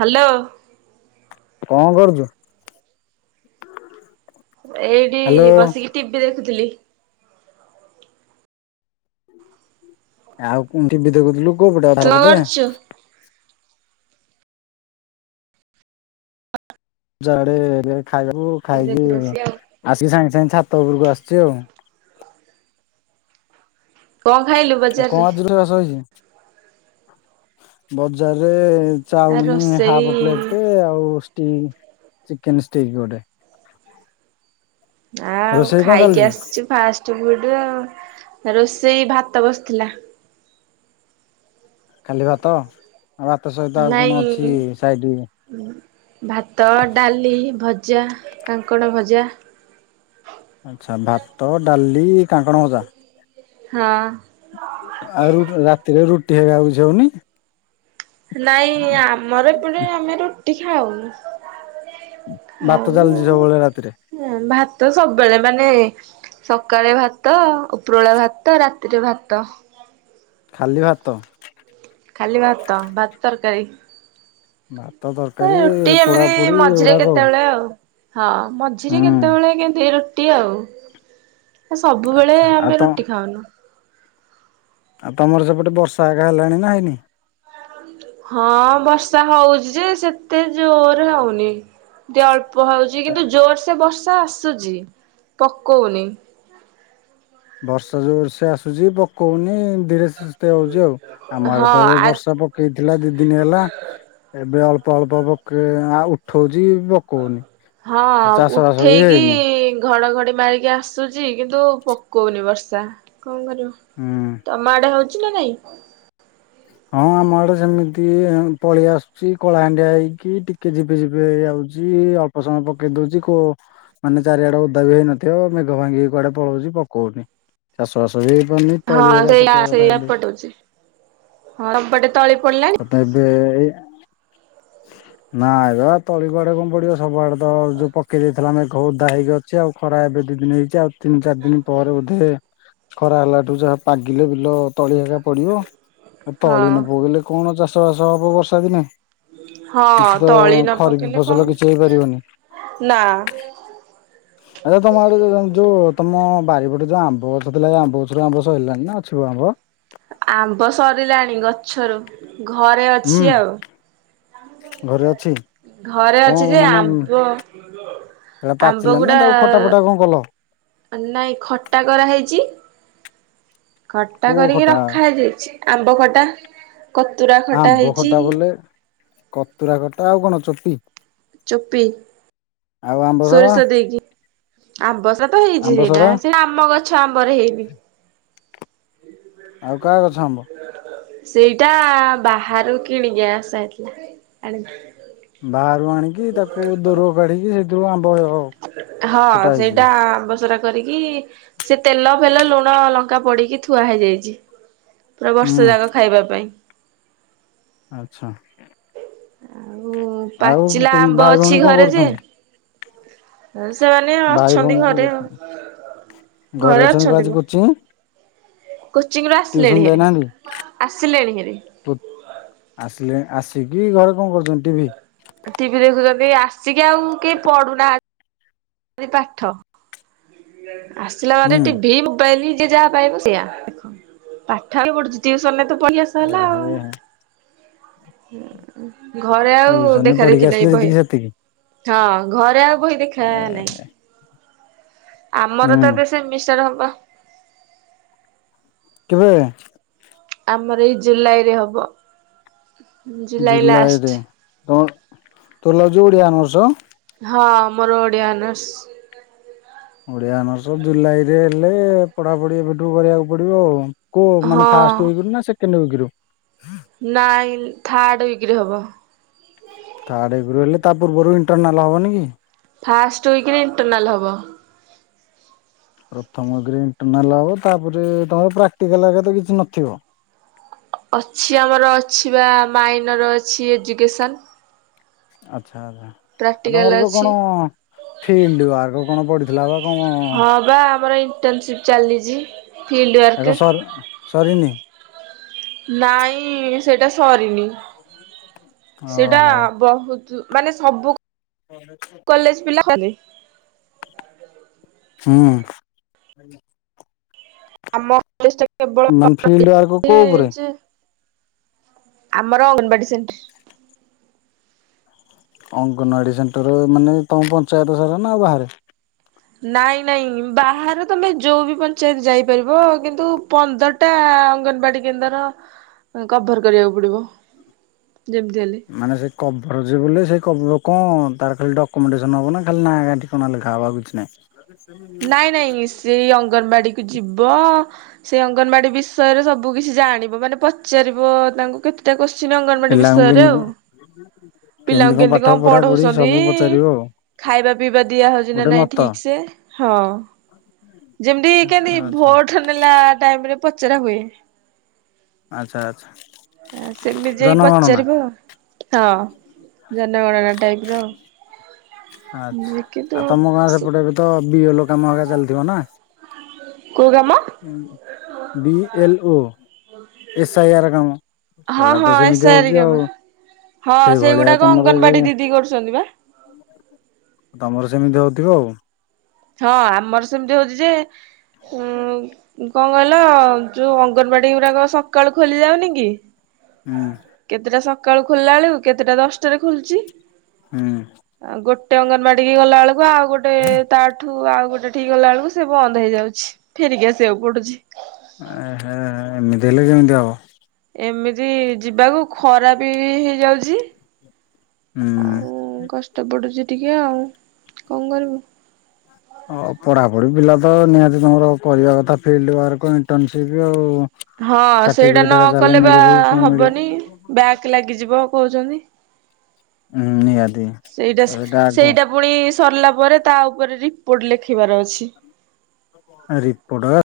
Hello. କଣ କରୁଛୁ? ଏଇଠି ହ୍ୟାଲୋ ବସିକି ଟିଭିି ଦେଖୁଥିଲି। ଆଉ କଉଠି ଟିଭି ଦେଖୁଥିଲୁ କୋଉ ପଟେ ତୁ କଣ ଅଧାର ପଟେ। କରୁଛୁ? ଆଡେ ଖାଇବାବୁ ଖାଇକି ଦେଖୁଛି ବସିକି ଆଉ। ଆସିକି ସାଙ୍ଗେ ସାଙ୍ଗେ ଛାତ ଉପରକୁ ଆସିୁଛି ଆଉ। କଣ ଖାଇଲୁ ବା? ଏ କଣ ଆଜିରୁ ଚାଷ ହେଇଛି। ବଜାରେ ଆ ଚାଉମିନ ରୋଷେଇ ହାପପ୍ଲେଟ ଆଉ ଚିକେନସ୍ଟିକ ଗୋଟେ। ଆ ଆଉ ରୋଷେଇ କଣ ଖାଇକି ଚାଲିଛି? ଆସିଛୁ ଫାଷ୍ଟ ଆଉ ରୋଷେଇ ଭାତ ବସିଥିଲା। ଖାଲି ଭାତ ଆଉ ଭାତ ସହିତ ଆଉ କଣ ନାଇଁ ଅଛି ସାଇଡ? ଭାତ ଡାଲି ଭଜା କାଙ୍କଣ ଭଜା। ଆଚ୍ଛା ଭାତ ଡାଲି କାଙ୍କଣ ଭଜା। ହଁ। ଆଉ ରାତିରେ ରୁଟି ହେକାଆଉ କିଛି ହଉନି? ନାଇଁ ଆମର ଏପଟେ ଆମେ ରୁଟି ଖାଉନୁ। ଭାତ ଚାଲିଛି ସବୁବେଳେ ରାତିରେ। ହୁଁ ଭାତ ସବୁବେଳେ ମାନେ ସକାଳେ ଭାତ ଉପର ବେଳା ଭାତ ରାତିରେ ଭାତ। ଖାଲି ଭାତ। ଖାଲି ଭାତ ଭାତ ତରକାରୀ। ଭାତ ତରକାରୀ। ଏ ରୁଟି ପୋଡା ଏମିତି ପୋଡି ମଝିରେ ଏଗୁଡାକ କେତେବେଳେ ଆଉ ହଁ ମଝିରେ ହୁଁ କେତେବେଳେ କେମିତି ରୁଟି ଆଉ ସବୁବେଳେ ଆଚ୍ଛା ଆଉ ତ ଆମେ ରୁଟି ଖାଉନୁ। ଆଉ ତମର ସେପଟେ ବର୍ଷ ଏକା ହେଲାଣି ନା ହେଇନି। ହଁ ବର୍ଷା ହଉଛି ଯେ ସେତେ ଜୋରରେ ହଉନି ଅଳ୍ପ ଅଳ୍ପ ହଉଛି କିନ୍ତୁ ଜୋର ସେ ବର୍ଷା ଆସୁଛି ପକଉନି। ବର୍ଷା ଯୋଉ ବର୍ଷ ଆସୁଛି ପକଉନି ଧୀରେ ସୁସ୍ଥେ ହଉଛି ଆଉ ଆମ ହଁ ଆଡ଼େ ତ ଏବେ ଆ ବର୍ଷା ହେଇଥିଲା ଦି ଦିନ ହେଲା। ଏବେ ଅଳ୍ପ ଅଳ୍ପ ପକେଇ ଉଠଉଛି ପକଉନି। ହଁ ଚାଷ ବାସ ବି ଉଠେଇକି। ହେଇନି। ଘଡ଼ଘଡ଼ି ମାରିକି ଆସୁଛି କିନ୍ତୁ ପକଉନି ବର୍ଷା କଣ କରିବ ହୁଁ। ତମ ଆଡ଼େ ହଉଛି ନା ନାଇଁ? ହଁ ଆମ ଆଡ଼େ ସେମିତି ପଳେଇ ଆସୁଛି କଳାହାଣ୍ଡିଆ ହେଇକି ଟିକେ ଯଝିପି ଝିପି ହେଇ ଆଉଛି। ଅଳ୍ପ ସମୟ ପକେଇ ଦଉଛି କୋଉ। ମାନେ ଚାରିଆଡ଼େ ଓଦା ବି ହେଇନଥିବ ମେଘ ଭାଙ୍ଗିକି କୁଆଡ଼େ ପଳଉଛି ପକଉନି। ଚାଷ ବାଷ ବି ହେଇପାରୁନି ତଳି ଏକା ପକେଇବା କଥା ଏବେ। ହଉଛି। ହଁପଟେ ତଳି ପଡ଼ିଲାଣି? ଏବେ ଏ ନା ଏବେ ତଳିକୁୁଆଡ଼େ କଣ ପଡ଼ିବ ସବୁ ଆଡ଼େ ତ ତ ଯୋଉ ପକେଇ ଦେଇଥିଲା ଆମେ ଓଦା ହେଇକି ଅଛି ଆଉ ଖରା ଏବେ ଦି ଦିନ ହେଇଛି ଆଉ ତିନି ଚାର ଦିନ ପରେ ବୋଧେ ଖରା ହେଲାଠୁ ଯାହା ପାଗିଲେ ବିଲ ତଳି ଏକା ପଡ଼ିବ। ଆଉ ତଳି ହଁ ନ ପକେଇଲେ କଣ ଚାଷ ବାସ ହବ ବର୍ଷା ଦିନେ। ହଁ କିଛି ତ ତଳି ନ ଖରିଫ ପକେଇଲେ କଣ ଫସଲ କିଛି ହବ ହେଇପାରିବନି। ନା ଆଚ୍ଛା ତମ ଆଡ଼େ ଯୋଉ ତମ ବାରିପଟେ ଯୋଉ ଆମ୍ବ ଗଛ ଥିଲା ଏଇ ଆମ୍ବ ଗଛରୁ ଆମ୍ବ ସଇଲାଣିନା ଅଛି ବ ଆମ୍ବ? ଆମ୍ବ ସରିଲାଣି ଗଛରୁ ଘରେ ହୁଁ ଅଛି ଆଉ। ଘରେ ଅଛି। ଘରେ ଅଛି ଯେ ଆମ୍ବ ସେଇଟା ଆମ୍ବ ପାଚିଲା ନା ଗୁଡା ତାକୁ ଖଟା ଫଟା କଣ କଲ? ନାଇଁ ଖଟା କରାହେଇଛି। ଖଟା କୋଉ କରିକି ଖଟା ରଖା ହେଇଯାଇଛି ଆମ୍ବ ଖଟା କତୁରା ଖଟା ଆମ୍ବ ହେଇଛି। ବୋଲେ କତୁରା କଟା ଆଉ କଣ ଚଟି। ଚୁପି। ଆମ୍ବସରା ସୋରିଷ ଦେଇକି ଆମ୍ବ ସରା ତ ହେଇଛି ଆମ୍ବସରା ସେଇଟା ସେ ଆମ ଗଛ ଗଛ ଆମ୍ବରେ ହେଇନି। ଆଉ କାହା ଗଛ ଆମ୍ବ? ସେଇଟା ବାହାରୁ କିଣିକି ଆଶାହେଇଥିଲା ଆଣିଥିଲେ। ବାହାରୁ ଆଣିକି ତାକୁ ଦୋରୁଅ କାଢ଼ିକି [unintelligible] ହଁ ସେଇଟା ଆମ୍ବ ସରା କରିକି ସେ ତେଲ ଫେଲ ଲୁଣ ଲଙ୍କା ପଡ଼ିକି ଥୁଆ ହେଇଯାଇଛି ପୁରା ହୁଁ ବର୍ଷ ଯାକ ଖାଇବା ପାଇଁ। ଆଚ୍ଛା। ଆଉ ଆଉ ପାଚିଲା ତମ ଆମ୍ବ ଭାଇ ଅଛି ଭଉଣୀ କଣ ଘରେ ଯେ କରୁଛନ୍ତି? ସେମାନେ ଭାଇ ଅଛନ୍ତି ଭଉଣୀ କଣ ଘରେ କରୁଛନ୍ତି? ଘରେ କଣ ଆଜି ଅଛନ୍ତି ମ। କୋଚିଂ କୋଚିଂ ରୁ ଟିଉସନ ଆସିଲେଣି ହାରି ଆସିଲେଣି ହାରି। ତୁ ଆସିଲେଣି ଆସିକି ଘରେ କଣ କରୁଛନ୍ତି ଟିଭିି? ଟିଭି ଦେଖୁଛନ୍ତି ଆସିକି ଆଉ କେହି ପଡୁନାହାଁ ତି ପାଠ ଆସିଲା ମାନେ ହୁଁ ଟିଭି ମୋବାଇଲ ଯିଏ ଯାହା ପାଇବ ସେଆ ପାଠ ଆଉ କିଏ ପଢୁଛି। ଟୁଉସନରେ ତ ପଢ଼ିଆ ସଇଲା ଏହେ ଆଉ ଘରେ ଆଉ ଟିଉସନରେ ଦେଖା ପଢିକି ଦେଖି ଆସିଲେ ନାହିଁ ବହି। ଯେତିକି ସେତିକି ହଁ ଘରେ ଆଉ ବହି ଦେଖା ନାହିଁ। ଏହେ ଆମର ତ ହୁଁ ଏବେ ସେ ମିଷ୍ଟାର୍ ହବ। କେବେ? ଆମର ଏଇ ଜୁଲାଇରେ ହବ। July last. ଜୁଲାଇରେ ତ ତୁ ନେଇଛୁ ଓଡିଆ ଅନର୍ସ? ହଁ ମୋର ଓଡିଆ ଅନର୍ସ। ଓଡିଆ ଅନର୍ସ ଜୁଲାଇରେ ହେଲେ ପଢାପଢି ଏବେଠୁ କରିବାକୁ ପଡିବ ଆଉ। କୋ ମାନେ ହଁ। ଫାଷ୍ଟ ୱିକ୍ ରୁ ନା ସେକେଣ୍ଡ ୱିକରୁ? ନାଇଁ ଥାର୍ଡ଼ ୱିକରେ ହବ। ଥାର୍ଡ଼ ୱିକରେ ହେଲେ ତା ପୂର୍ବରୁ ଇଣ୍ଟରନାଲ୍ ହେବନି କି? ଫାଷ୍ଟ ୱିକରେ ଇଣ୍ଟରନାଲ ହବ। ପ୍ରଥମ କି ଇଣ୍ଟରନାଲ ହବ ତାପରେ ତମର ପ୍ରାକ୍ଟିକାଲ ହେରିକା ତ କିଛି ନଥିବ। ଅଛି ଆମର ଅଛି ବା ମାଇନର ଅଛି ଏଜୁକେସନ୍। ଆଚ୍ଛା ଆ ଜା ଆଉ ପ୍ରାକ୍ଟିକାଲ ତମର ଯୋଉ ଅଛି କଣ ଫିଲ୍ଡ ୱାର୍କ କଣ ପଡିଥିଲା ବା କ ହଁ ବା ଆମର ଇଣ୍ଟର୍ନସିପ ଚାଲିଛି। ଫିଲ୍ଡ ଆ ୱାର୍କ କଁ ସର୍ ସରିନି? ନାଇଁ ସେଟା ସରିନି ସେଟା ଓହୋ ବହୁତ ଜୁ ମାନେ ସବୁ କ କଲେଜ ପିଲା ହେବେ ହୁଁ। ଆମ କଲେଜଟା କେବଳ ମାନେ ଫିଲ୍ଡ ୱାର୍କ କୋଉ ଉପରେ? [unintelligible] ଚି। ଆମର ଅଙ୍ଗନବାଡ଼ି ସେଣ୍ଟ ଅଙ୍ଗନୱାଡ଼ି ସେଣ୍ଟର ମାନେ ତମ ପଞ୍ଚାୟତ ସାରା ନା ଆଉ ବାହାରେ। ନାଇଁ ନାଇଁ ଉ ବାହାରେ ତମେ ଯୋଉ ବି ପଞ୍ଚାୟତ ଯାଇପାରିବ କିନ୍ତୁ ପନ୍ଦର ଟା ଅଙ୍ଗନବାଡି କେନ୍ଦ୍ର ଆ କଭର କରିବାକୁ ପଡିବ ଯେମିତି ହେଲେ। ମାନେ ସେ କଭରଯେବୁଲେ ସେ କଭର କଣ ତାର ଖାଲି ଡକ୍ୟୁମେଣ୍ଟେସନ୍ ହେବ ନା ଖାଲି ଗାଁ ନାଁ ଠିକ କ ନାଁ ଲେଖା ହବ ଆଉ କିଛି ନାହିଁ। ନାଇଁ ନାଇଁ ଶ୍ରୀ ଅଙ୍ଗନବାଡିକୁ ଯିବ। ସେ ଅଙ୍ଗନବାଡି ବିଷୟରେ ସବୁ କିଛି ଜାଣିବ ମାନେ ପଚାରିବ ତାଙ୍କୁ କେତ୍ ତେ କୋଶ୍ଚିନ ଅଙ୍ଗନବାଡି ପିଲାଙ୍କୁ ବିଷୟରେ କେମିତି କଣ ଆଉ। କେମିତି ପିଲାଙ୍କୁ କେମତି ପାଠ କଣ ପଢା ପଢି ପଢଉସନ୍ତି ସବୁ ପଚାରିବ ଆଉ ଖାଇବା ପିଇବା ଦିଆହଉଛି ନା ଗୋଟେ ନାଇଁ ମତ। ଠିକ୍ ସେ। ହଁ ଯେମତି ଆଚ୍ଛା କେମତି ଆଚ୍ଛା ଭୋଟ ନେଲା ଟାଇମରେ ପଚରା ହୁଏ। ଆଚ୍ଛା ଆଚ୍ଛା। ଆ ସେମିତି ଯାଇି ଜନଗଣନା ପଚାରିବ ହଁ ଜନଗଣନା ଟାଇପର। ଆଛା ଆଉ ତମ ଗାଁ ସେପଟେ ଏବେ ତ ବି ଏଲ କାମ ଆକା ଚାଲିଥିବ ନା? କଉ କାମ? B L O. S I R କାମ ହଁ ସେଗୁଡା ହଁ ତ ସେମିତି ଏସାରି ହଉଛି କାମ ଆଉ। ହଁ ସେଇ ଭଳିଆ ସେଇଗୁଡାକ ତମର ଏବେ ଅଙ୍ଗନବାଡି ଦିଦି କରୁଛନ୍ତି ବା। ତମର ସେମିତି ହଉଥିବ ଆଉ। ହଁ ଆମର ସେମିତି ହଉଛି ଯେ ଉଁ କଣ କହିଲ ଯୋଉ ଅଙ୍ଗନବାଡି ଗୁରାକ ସକାଳୁ ଖୋଲି ଯାଉନି କି। ହୁଁ। କେତେଟା ସକାଳୁ ଖୋଲିଲା ଳକୁ କେତେଟା ଦଶଟାରେ ଖୋଲୁଛି। ହୁଁ। ଆ ଗୋଟେ ଅଙ୍ଗନବାଡିିକି ଗଲା ବେଳକୁ ଆଉ ଗୋଟେ ଠୁ ଆଉ ଗୋଟେ ଠିକ ଗଲା ଳକୁ ସେ ବନ୍ଦ ହେଇଯାଉଛି ଫେରିକି ଆସିବାକୁ ପଡୁଛି। ଆ ହା ଆ ଏମିତି ହେଲେ କେମିତି ହବ। ଏମିତି ଯିବାକୁ ଖରା ବି ହେଇଯାଉଛି। ହୁଁ। ଆଉ କଷ୍ଟ ପଡୁଛି ଟିକେ ଆଉ କଣ କରିବୁ। ହ ପଢାପଢି ପିଲା ତ ନିହାତି ତମର କରିବା କଥା ଫିଲ୍ଡ ୱାର୍କ ଇଣ୍ଟର୍ନସିପ ଆଉ। ହଁ ସେଇଟା ସାର୍ଟିଫିକେଟ ନ ହେରା ତାହେଲେ କଲେ ବା ମିଳିବ କି କଣ ମିଳିବ? ହବନି ବ୍ୟାକ ଲାଗିଯିବ କହୁଛନ୍ତି। ହୁଁ ନିଆଦ ସେଇଟା ସେ ସେଇଟା ପୁଣି ସରିଲା ପରେ ତା ଉପରେ ରିପୋର୍ଟ ଲେଖିବାର ଅଛି। Report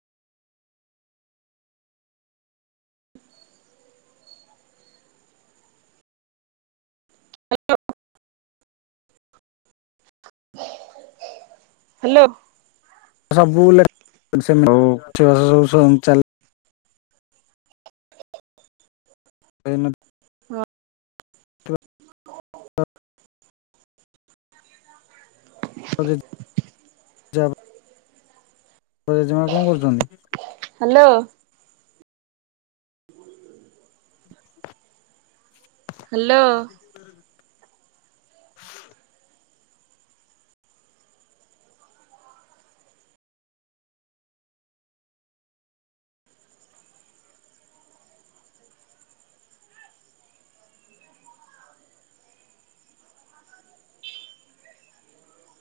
hello. ସବୁ [unintelligible] ଲା [unintelligible] ହଁ [unintelligible] ତ ଜେଜେମା କଣ କରୁଛନ୍ତି? ହାଲୋ। ହଁ ହ୍ୟାଲୋ। [inaudible]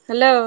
ହ୍ୟାଲୋ।